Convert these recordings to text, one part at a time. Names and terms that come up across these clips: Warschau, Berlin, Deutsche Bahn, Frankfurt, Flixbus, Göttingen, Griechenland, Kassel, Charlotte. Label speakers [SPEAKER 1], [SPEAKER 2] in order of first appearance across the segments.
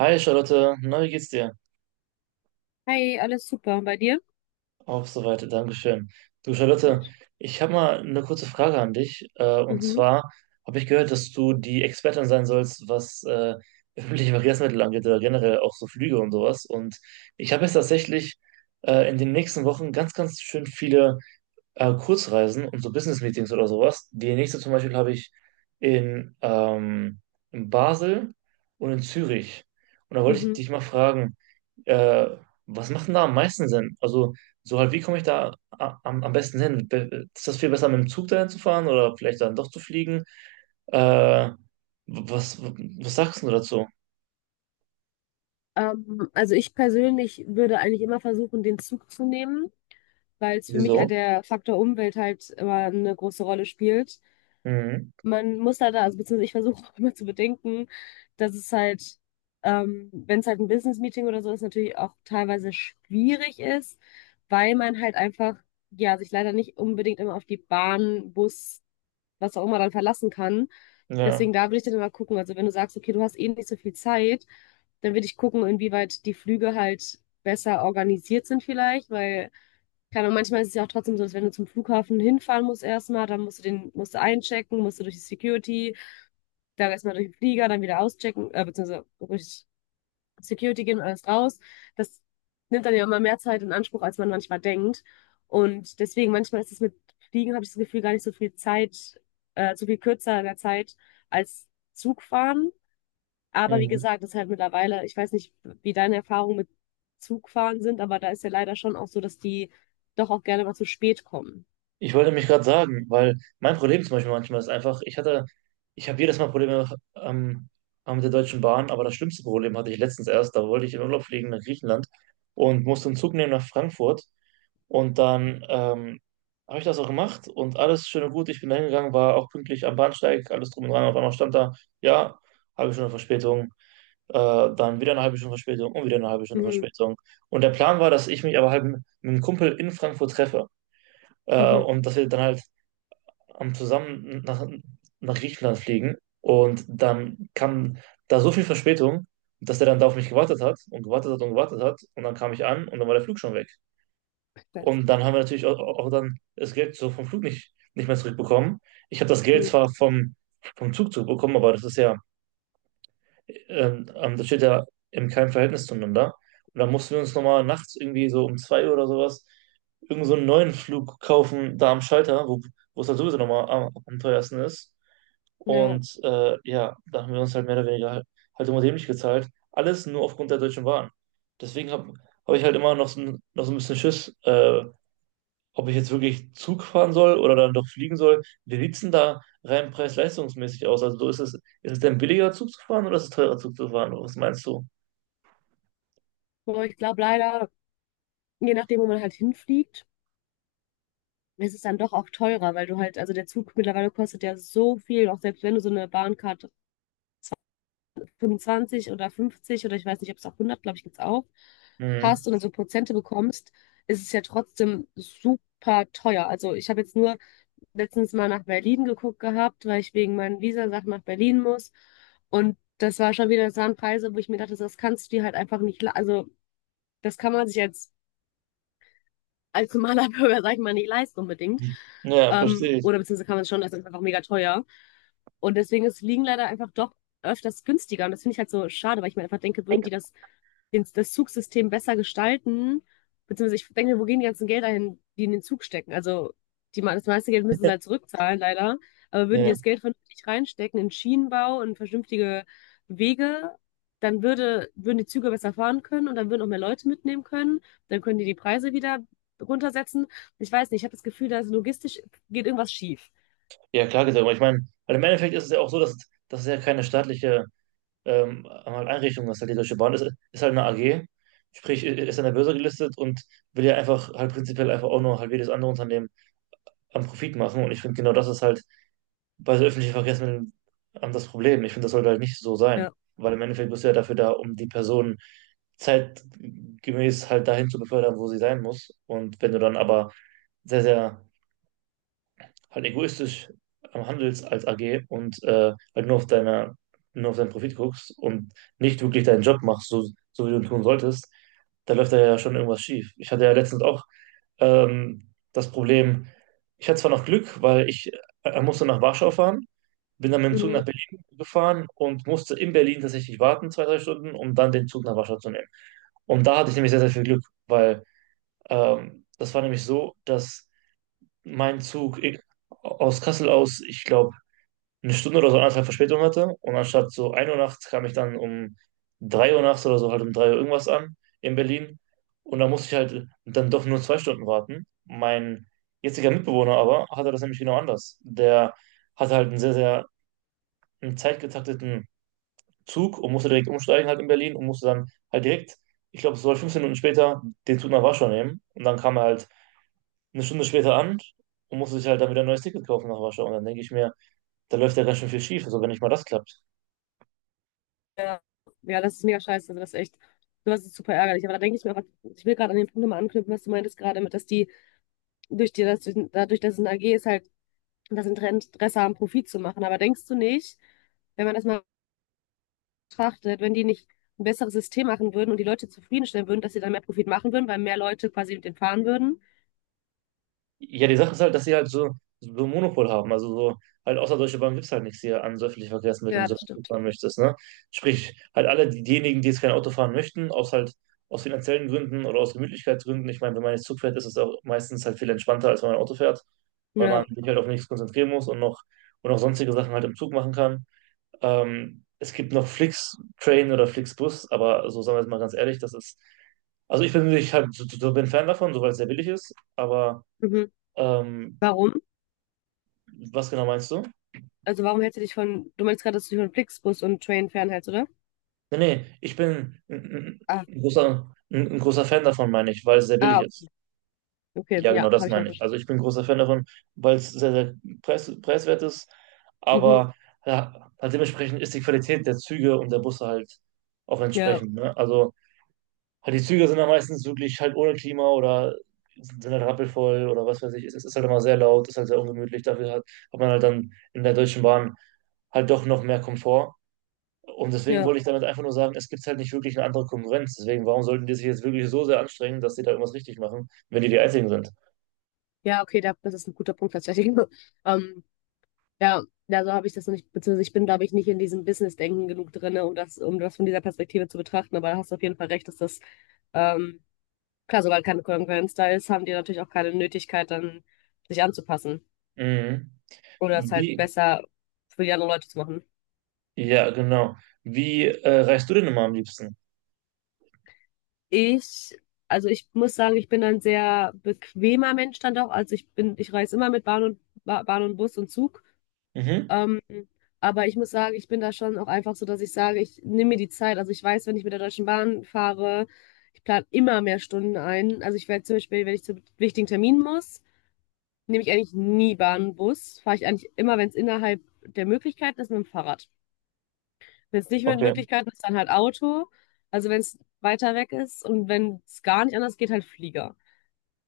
[SPEAKER 1] Hi Charlotte, na, wie geht's dir?
[SPEAKER 2] Hi, alles super. Und bei dir?
[SPEAKER 1] Auch soweit, Dankeschön. Du Charlotte,
[SPEAKER 2] Nicht.
[SPEAKER 1] ich habe mal eine kurze Frage an dich. Und
[SPEAKER 2] Mhm.
[SPEAKER 1] zwar habe ich gehört, dass du die Expertin sein sollst, was öffentliche Verkehrsmittel angeht oder generell auch so Flüge und sowas. Und ich habe jetzt tatsächlich in den nächsten Wochen ganz schön viele Kurzreisen und so Business-Meetings oder sowas. Die nächste zum Beispiel habe ich in in Basel und in Zürich. Und da wollte ich
[SPEAKER 2] Mhm.
[SPEAKER 1] dich mal fragen, äh, was macht denn da am meisten Sinn? Also, so halt, wie komme ich da am besten hin? Ist das viel besser, mit dem Zug dahin zu fahren oder vielleicht dann doch zu fliegen? Äh, was sagst du dazu?
[SPEAKER 2] Also ich persönlich würde eigentlich immer versuchen, den Zug zu nehmen, weil es für mich
[SPEAKER 1] Wieso?
[SPEAKER 2] halt der Faktor Umwelt halt immer eine große Rolle spielt.
[SPEAKER 1] Mhm.
[SPEAKER 2] Man muss da, also beziehungsweise ich versuche auch immer zu bedenken, dass es halt, wenn es halt ein Business-Meeting oder so ist, natürlich auch teilweise schwierig ist, weil man halt einfach, ja, sich leider nicht unbedingt immer auf die Bahn, Bus, was auch immer dann verlassen kann.
[SPEAKER 1] Ja.
[SPEAKER 2] Deswegen da würde ich dann immer gucken. Also wenn du sagst, okay, du hast eh nicht so viel Zeit, dann würde ich gucken, inwieweit die Flüge halt besser organisiert sind vielleicht, weil, keine Ahnung, manchmal ist es ja auch trotzdem so, dass wenn du zum Flughafen hinfahren musst erstmal, dann musst du einchecken, musst du durch die Security, dann erstmal durch den Flieger, dann wieder auschecken, beziehungsweise durch Security gehen und alles raus. Das nimmt dann ja immer mehr Zeit in Anspruch, als man manchmal denkt. Und deswegen, manchmal ist es mit Fliegen, habe ich das Gefühl, gar nicht so viel Zeit, so viel kürzer in der Zeit als Zugfahren. Aber wie
[SPEAKER 1] Mhm.
[SPEAKER 2] gesagt, das ist halt mittlerweile, ich weiß nicht, wie deine Erfahrungen mit Zugfahren sind, aber da ist ja leider schon auch so, dass die doch auch gerne mal zu spät kommen.
[SPEAKER 1] Ich wollte mich gerade sagen, weil mein Problem zum Beispiel manchmal ist einfach, ich habe jedes Mal Probleme ähm, mit der Deutschen Bahn, aber das schlimmste Problem hatte ich letztens erst. Da wollte ich in Urlaub fliegen nach Griechenland und musste einen Zug nehmen nach Frankfurt. Und dann habe ich das auch gemacht und alles schön und gut. Ich bin da hingegangen, war auch pünktlich am Bahnsteig, alles drum und dran. Auf einmal stand da, ja, halbe Stunde Verspätung, äh, dann wieder eine halbe Stunde Verspätung und wieder eine halbe Stunde
[SPEAKER 2] Mhm.
[SPEAKER 1] Verspätung. Und der Plan war, dass ich mich aber halt mit einem Kumpel in Frankfurt treffe,
[SPEAKER 2] Mhm.
[SPEAKER 1] und dass wir dann halt am zusammen nach Griechenland fliegen, und dann kam da so viel Verspätung, dass der dann da auf mich gewartet hat und gewartet hat und gewartet hat, und dann kam ich an und dann war der Flug schon weg.
[SPEAKER 2] Das-
[SPEAKER 1] Und dann haben wir natürlich auch dann das Geld so vom Flug nicht mehr zurückbekommen. Ich habe das Geld
[SPEAKER 2] Mhm.
[SPEAKER 1] zwar vom Zug zurückbekommen, aber das ist ja, das steht ja in keinem Verhältnis zueinander. Und dann mussten wir uns nochmal nachts irgendwie so um zwei Uhr oder sowas irgend so einen neuen Flug kaufen da am Schalter, wo es halt sowieso nochmal am teuersten ist.
[SPEAKER 2] Ja,
[SPEAKER 1] Und ja, da haben wir uns halt mehr oder weniger halt immer dämlich gezahlt. Alles nur aufgrund der Deutschen Bahn. Deswegen hab ich halt immer noch so, noch so ein bisschen Schiss, ob ich jetzt wirklich Zug fahren soll oder dann doch fliegen soll. Wie sieht's denn da rein preis-leistungsmäßig aus? Also ist es denn billiger Zug zu fahren oder ist es teurer Zug zu fahren? Was meinst du?
[SPEAKER 2] aber ich glaube leider, je nachdem, wo man halt hinfliegt, es ist dann doch auch teurer, weil du halt, also der Zug mittlerweile kostet ja so viel, auch selbst wenn du so eine Bahncard 25 oder 50 oder ich weiß nicht, ob es auch 100, glaube ich, gibt's auch,
[SPEAKER 1] Mhm.
[SPEAKER 2] hast und dann so Prozente bekommst, ist es ja trotzdem super teuer. Also ich habe jetzt nur letztens mal nach Berlin geguckt gehabt, weil ich wegen meinen Visasachen nach Berlin muss und das war schon wieder, das waren Preise, wo ich mir dachte, das kannst du dir halt einfach nicht, le- also das kann man sich als normaler Bürger, sag ich mal, nicht leisten unbedingt.
[SPEAKER 1] Ja, verstehe ich.
[SPEAKER 2] Oder beziehungsweise kann man es schon, das ist einfach mega teuer. Und deswegen ist Fliegen leider einfach doch öfters günstiger. Und das finde ich halt so schade, weil ich mir einfach denke, würden die das, den, das Zugsystem besser gestalten, beziehungsweise ich denke, wo gehen die ganzen Gelder hin, die in den Zug stecken? Also die, me- das meiste Geld müssen sie halt zurückzahlen, leider. Aber würden die
[SPEAKER 1] Ja,
[SPEAKER 2] das Geld vernünftig reinstecken in Schienenbau und vernünftige Wege, dann würde, würden die Züge besser fahren können und dann würden auch mehr Leute mitnehmen können. Dann können die die Preise wieder runtersetzen. Ich weiß nicht, ich habe das Gefühl, dass logistisch geht irgendwas schief.
[SPEAKER 1] ja klar gesagt. Aber ich meine, weil im Endeffekt ist es ja auch so, das ist ja keine staatliche halt Einrichtung, das ist halt die Deutsche Bahn, ist halt eine AG, sprich ist an der Börse gelistet und will ja einfach halt prinzipiell einfach auch nur halt wie das andere Unternehmen am Profit machen, und ich finde genau das ist halt bei so öffentlichen Verkehrsmitteln das Problem. Ich finde, das sollte halt nicht so sein,
[SPEAKER 2] Ja.
[SPEAKER 1] weil im Endeffekt bist du ja dafür da, um die Person zeitgemäß halt dahin zu befördern, wo sie sein muss, und wenn du dann aber sehr halt egoistisch am handelst als AG und halt nur auf nur auf deinen Profit guckst und nicht wirklich deinen Job machst, so, so wie du ihn tun solltest, da läuft da ja schon irgendwas schief. Ich hatte ja letztens auch das Problem, ich hatte zwar noch Glück, weil ich musste nach Warschau fahren, bin dann mit dem Zug
[SPEAKER 2] Mhm.
[SPEAKER 1] nach Berlin gefahren und musste in Berlin tatsächlich warten, zwei, drei Stunden, um dann den Zug nach Warschau zu nehmen. Und da hatte ich nämlich sehr viel Glück, weil das war nämlich so, dass mein Zug ich, aus Kassel aus, ich glaube, eine Stunde oder so anderthalb Verspätung hatte. Und anstatt so ein Uhr nachts kam ich dann um 3 Uhr nachts oder so halt um 3 Uhr irgendwas an in Berlin. Und da musste ich halt dann doch nur zwei Stunden warten. Mein jetziger Mitbewohner aber hatte das nämlich genau anders. Der hatte halt einen sehr einen zeitgetakteten Zug und musste direkt umsteigen halt in Berlin und musste dann halt direkt, ich glaube, so 15 Minuten später den Zug nach Warschau nehmen. Und dann kam er halt eine Stunde später an und musste sich halt dann wieder ein neues Ticket kaufen nach Warschau. Und dann denke ich mir, da läuft ja ganz schön viel schief, also wenn nicht mal das klappt.
[SPEAKER 2] Ja, ja, das ist mega scheiße. Also das ist echt, sowas ist super ärgerlich. Aber da denke ich mir einfach, ich will gerade an den Punkt nochmal anknüpfen, was du meintest gerade mit, dass die durch die, dass, durch- dadurch, dass es ein AG ist, halt das Interesse haben, Profit zu machen. Aber denkst du nicht, wenn man das mal betrachtet, wenn die nicht ein besseres System machen würden und die Leute zufriedenstellen würden, dass sie dann mehr Profit machen würden, weil mehr Leute quasi mit denen fahren würden?
[SPEAKER 1] Ja, die Sache ist halt, dass sie halt so, so ein Monopol haben. Also so, halt außer Deutsche Bahn gibt es halt nichts hier an so öffentlichen Verkehrsmitteln,
[SPEAKER 2] Ja,
[SPEAKER 1] so
[SPEAKER 2] das
[SPEAKER 1] dass du
[SPEAKER 2] stimmt.
[SPEAKER 1] fahren möchtest, ne? Sprich, halt alle diejenigen, die jetzt kein Auto fahren möchten, aus finanziellen Gründen oder aus Gemütlichkeitsgründen. Ich meine, wenn man jetzt Zug fährt, ist es auch meistens halt viel entspannter, als wenn man Auto fährt, weil man
[SPEAKER 2] Ja.
[SPEAKER 1] sich halt auf nichts konzentrieren muss und auch sonstige Sachen halt im Zug machen kann. Es gibt noch flix oder Flixbus, aber so sagen wir es mal ganz ehrlich, das ist, also ich bin Fan davon, soweit es sehr billig ist, aber
[SPEAKER 2] Mhm.
[SPEAKER 1] ähm,
[SPEAKER 2] Warum?
[SPEAKER 1] was genau meinst du?
[SPEAKER 2] Also warum hältst du dich von, du meinst gerade, dass du dich von Flixbus und Train fernhältst, oder?
[SPEAKER 1] Nee, ich bin ein, ein,
[SPEAKER 2] Ah,
[SPEAKER 1] ein großer, ein, ein großer Fan davon, meine ich, weil es sehr billig
[SPEAKER 2] ah,
[SPEAKER 1] ist.
[SPEAKER 2] okay,
[SPEAKER 1] Ja, genau
[SPEAKER 2] ja,
[SPEAKER 1] das
[SPEAKER 2] habe ich halt
[SPEAKER 1] meine ich.
[SPEAKER 2] verstanden.
[SPEAKER 1] Also ich bin ein großer Fan davon, weil es sehr preiswert ist,
[SPEAKER 2] Mhm,
[SPEAKER 1] aber ja, halt dementsprechend ist die Qualität der Züge und der Busse halt auch
[SPEAKER 2] ja,
[SPEAKER 1] entsprechend. Ne? Also halt die Züge sind dann meistens wirklich halt ohne Klima oder sind halt rappelvoll oder was weiß ich. Es ist halt immer sehr laut, ist halt sehr ungemütlich. Hat man halt dann in der Deutschen Bahn halt doch noch mehr Komfort. Und deswegen
[SPEAKER 2] ja,
[SPEAKER 1] wollte ich damit einfach nur sagen, es gibt halt nicht wirklich eine andere Konkurrenz. Deswegen, warum sollten die sich jetzt wirklich so sehr anstrengen, dass die da irgendwas richtig machen, wenn die die Einzigen sind?
[SPEAKER 2] ja, okay, da, das ist ein guter Punkt tatsächlich. Ähm, ja, ja, so habe ich das noch nicht, beziehungsweise ich bin, glaube ich, nicht in diesem Business-Denken genug drinne, um das von dieser Perspektive zu betrachten, aber da hast du auf jeden Fall recht, dass das, ähm, klar, sobald keine Konkurrenz da ist, haben die natürlich auch keine Nötigkeit, dann sich anzupassen
[SPEAKER 1] Mhm.
[SPEAKER 2] oder es halt
[SPEAKER 1] Wie?
[SPEAKER 2] besser für die anderen Leute zu machen.
[SPEAKER 1] Ja, genau. Wie reist du denn immer am liebsten?
[SPEAKER 2] Ich, also ich muss sagen, ich bin ein sehr bequemer Mensch dann doch. Also ich bin, ich reise immer mit Bahn und Bahn und Bus und Zug.
[SPEAKER 1] Mhm.
[SPEAKER 2] Ähm, aber ich muss sagen, ich bin da schon auch einfach so, dass ich sage, ich nehme mir die Zeit. Also ich weiß, wenn ich mit der Deutschen Bahn fahre, ich plane immer mehr Stunden ein. Also ich werde zum Beispiel, wenn ich zu wichtigen Terminen muss, nehme ich eigentlich nie Bahn und Bus. Fahre ich eigentlich immer, wenn es innerhalb der Möglichkeiten ist, mit dem Fahrrad. Wenn es nicht mit
[SPEAKER 1] Okay.
[SPEAKER 2] Möglichkeiten ist, dann halt Auto. Also wenn es weiter weg ist und wenn es gar nicht anders geht, halt Flieger.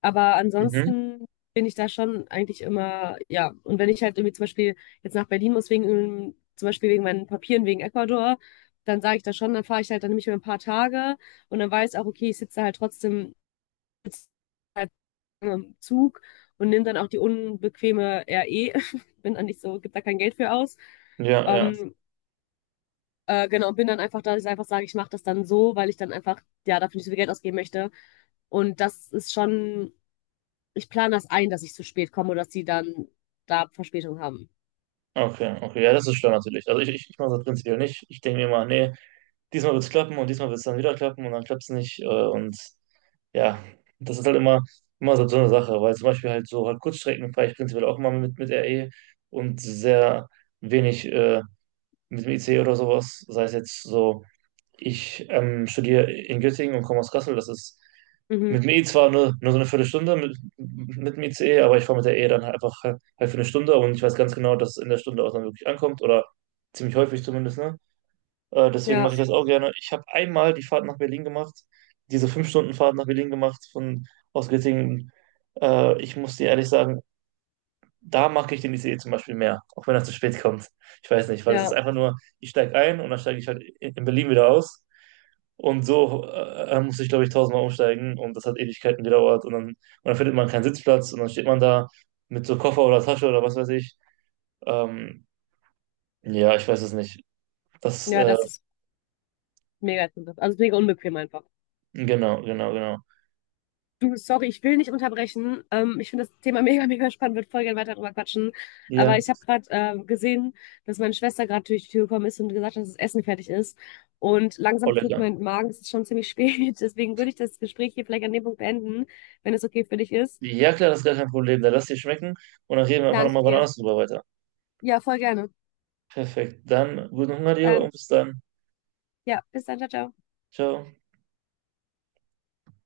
[SPEAKER 2] Aber
[SPEAKER 1] Mhm.
[SPEAKER 2] ansonsten bin ich da schon eigentlich immer, ja. Und wenn ich halt irgendwie zum Beispiel jetzt nach Berlin muss, wegen, zum Beispiel wegen meinen Papieren, wegen Ecuador, dann sage ich das schon, dann fahre ich halt, dann nehme ich mir ein paar Tage und dann weiß auch, okay, ich sitze halt trotzdem sitze halt im Zug und nehme dann auch die unbequeme RE. Bin dann nicht so, gibt da kein Geld für aus.
[SPEAKER 1] Ja, ja.
[SPEAKER 2] Ähm, genau, bin dann einfach da, dass ich einfach sage, ich mache das dann so, weil ich dann einfach, ja, dafür nicht so viel Geld ausgeben möchte. Und das ist schon, ich plane das ein, dass ich zu spät komme oder dass die dann da Verspätung haben.
[SPEAKER 1] Okay, okay. Ja, das ist schlau natürlich. Also ich mache das prinzipiell nicht. Ich denke mir immer, nee, diesmal wird es klappen und diesmal wird es dann wieder klappen und dann klappt es nicht. Und ja, das ist halt immer so, so eine Sache, weil zum Beispiel halt so halt Kurzstrecken fahre ich prinzipiell auch immer mit RE und sehr wenig mit dem IC oder sowas. Sei es jetzt so, ich studiere in Göttingen und komme aus Kassel, das ist
[SPEAKER 2] Mhm.
[SPEAKER 1] mit dem E zwar nur so eine Viertelstunde mit dem ICE, aber ich fahre mit der E dann halt einfach halt für eine Stunde und ich weiß ganz genau, dass es in der Stunde auch dann wirklich ankommt oder ziemlich häufig zumindest, ne? Deswegen
[SPEAKER 2] Ja,
[SPEAKER 1] mache ich das auch gerne. Ich habe einmal die Fahrt nach Berlin gemacht, diese 5 Stunden Fahrt nach Berlin gemacht von aus Göttingen. Ich muss dir ehrlich sagen, da mag ich den ICE zum Beispiel mehr, auch wenn er zu spät kommt. Ich weiß nicht, weil es ist
[SPEAKER 2] ja,
[SPEAKER 1] einfach nur, ich steige ein und dann steige ich halt in Berlin wieder aus. Und so muss ich, glaube ich, tausendmal umsteigen und das hat Ewigkeiten gedauert und dann findet man keinen Sitzplatz und dann steht man da mit so Koffer oder Tasche oder was weiß ich. Ähm, ja, ich weiß es nicht. Das,
[SPEAKER 2] ja,
[SPEAKER 1] äh,
[SPEAKER 2] das ist mega interessant. Also mega unbequem einfach.
[SPEAKER 1] genau, genau, genau.
[SPEAKER 2] Du, sorry, ich will nicht unterbrechen. Ich finde das Thema mega, mega spannend, würde voll gerne weiter drüber quatschen. Aber
[SPEAKER 1] Ja,
[SPEAKER 2] ich habe gerade gesehen, dass meine Schwester gerade durch die Tür gekommen ist und gesagt hat, dass das Essen fertig ist. Und
[SPEAKER 1] voll
[SPEAKER 2] langsam knurrt
[SPEAKER 1] lecker.
[SPEAKER 2] mein Magen, es ist schon ziemlich spät. Deswegen würde ich das Gespräch hier vielleicht an dem Punkt beenden, wenn es okay für dich ist.
[SPEAKER 1] Ja, klar, das ist gar kein Problem. Dann lass dir schmecken und dann reden wir einfach
[SPEAKER 2] Danke
[SPEAKER 1] nochmal wann
[SPEAKER 2] dir.
[SPEAKER 1] anders drüber weiter.
[SPEAKER 2] Ja, voll gerne.
[SPEAKER 1] Perfekt. Dann guten Hunger dir
[SPEAKER 2] Dann,
[SPEAKER 1] und bis dann.
[SPEAKER 2] ja, bis dann, ciao, ciao.
[SPEAKER 1] Ciao.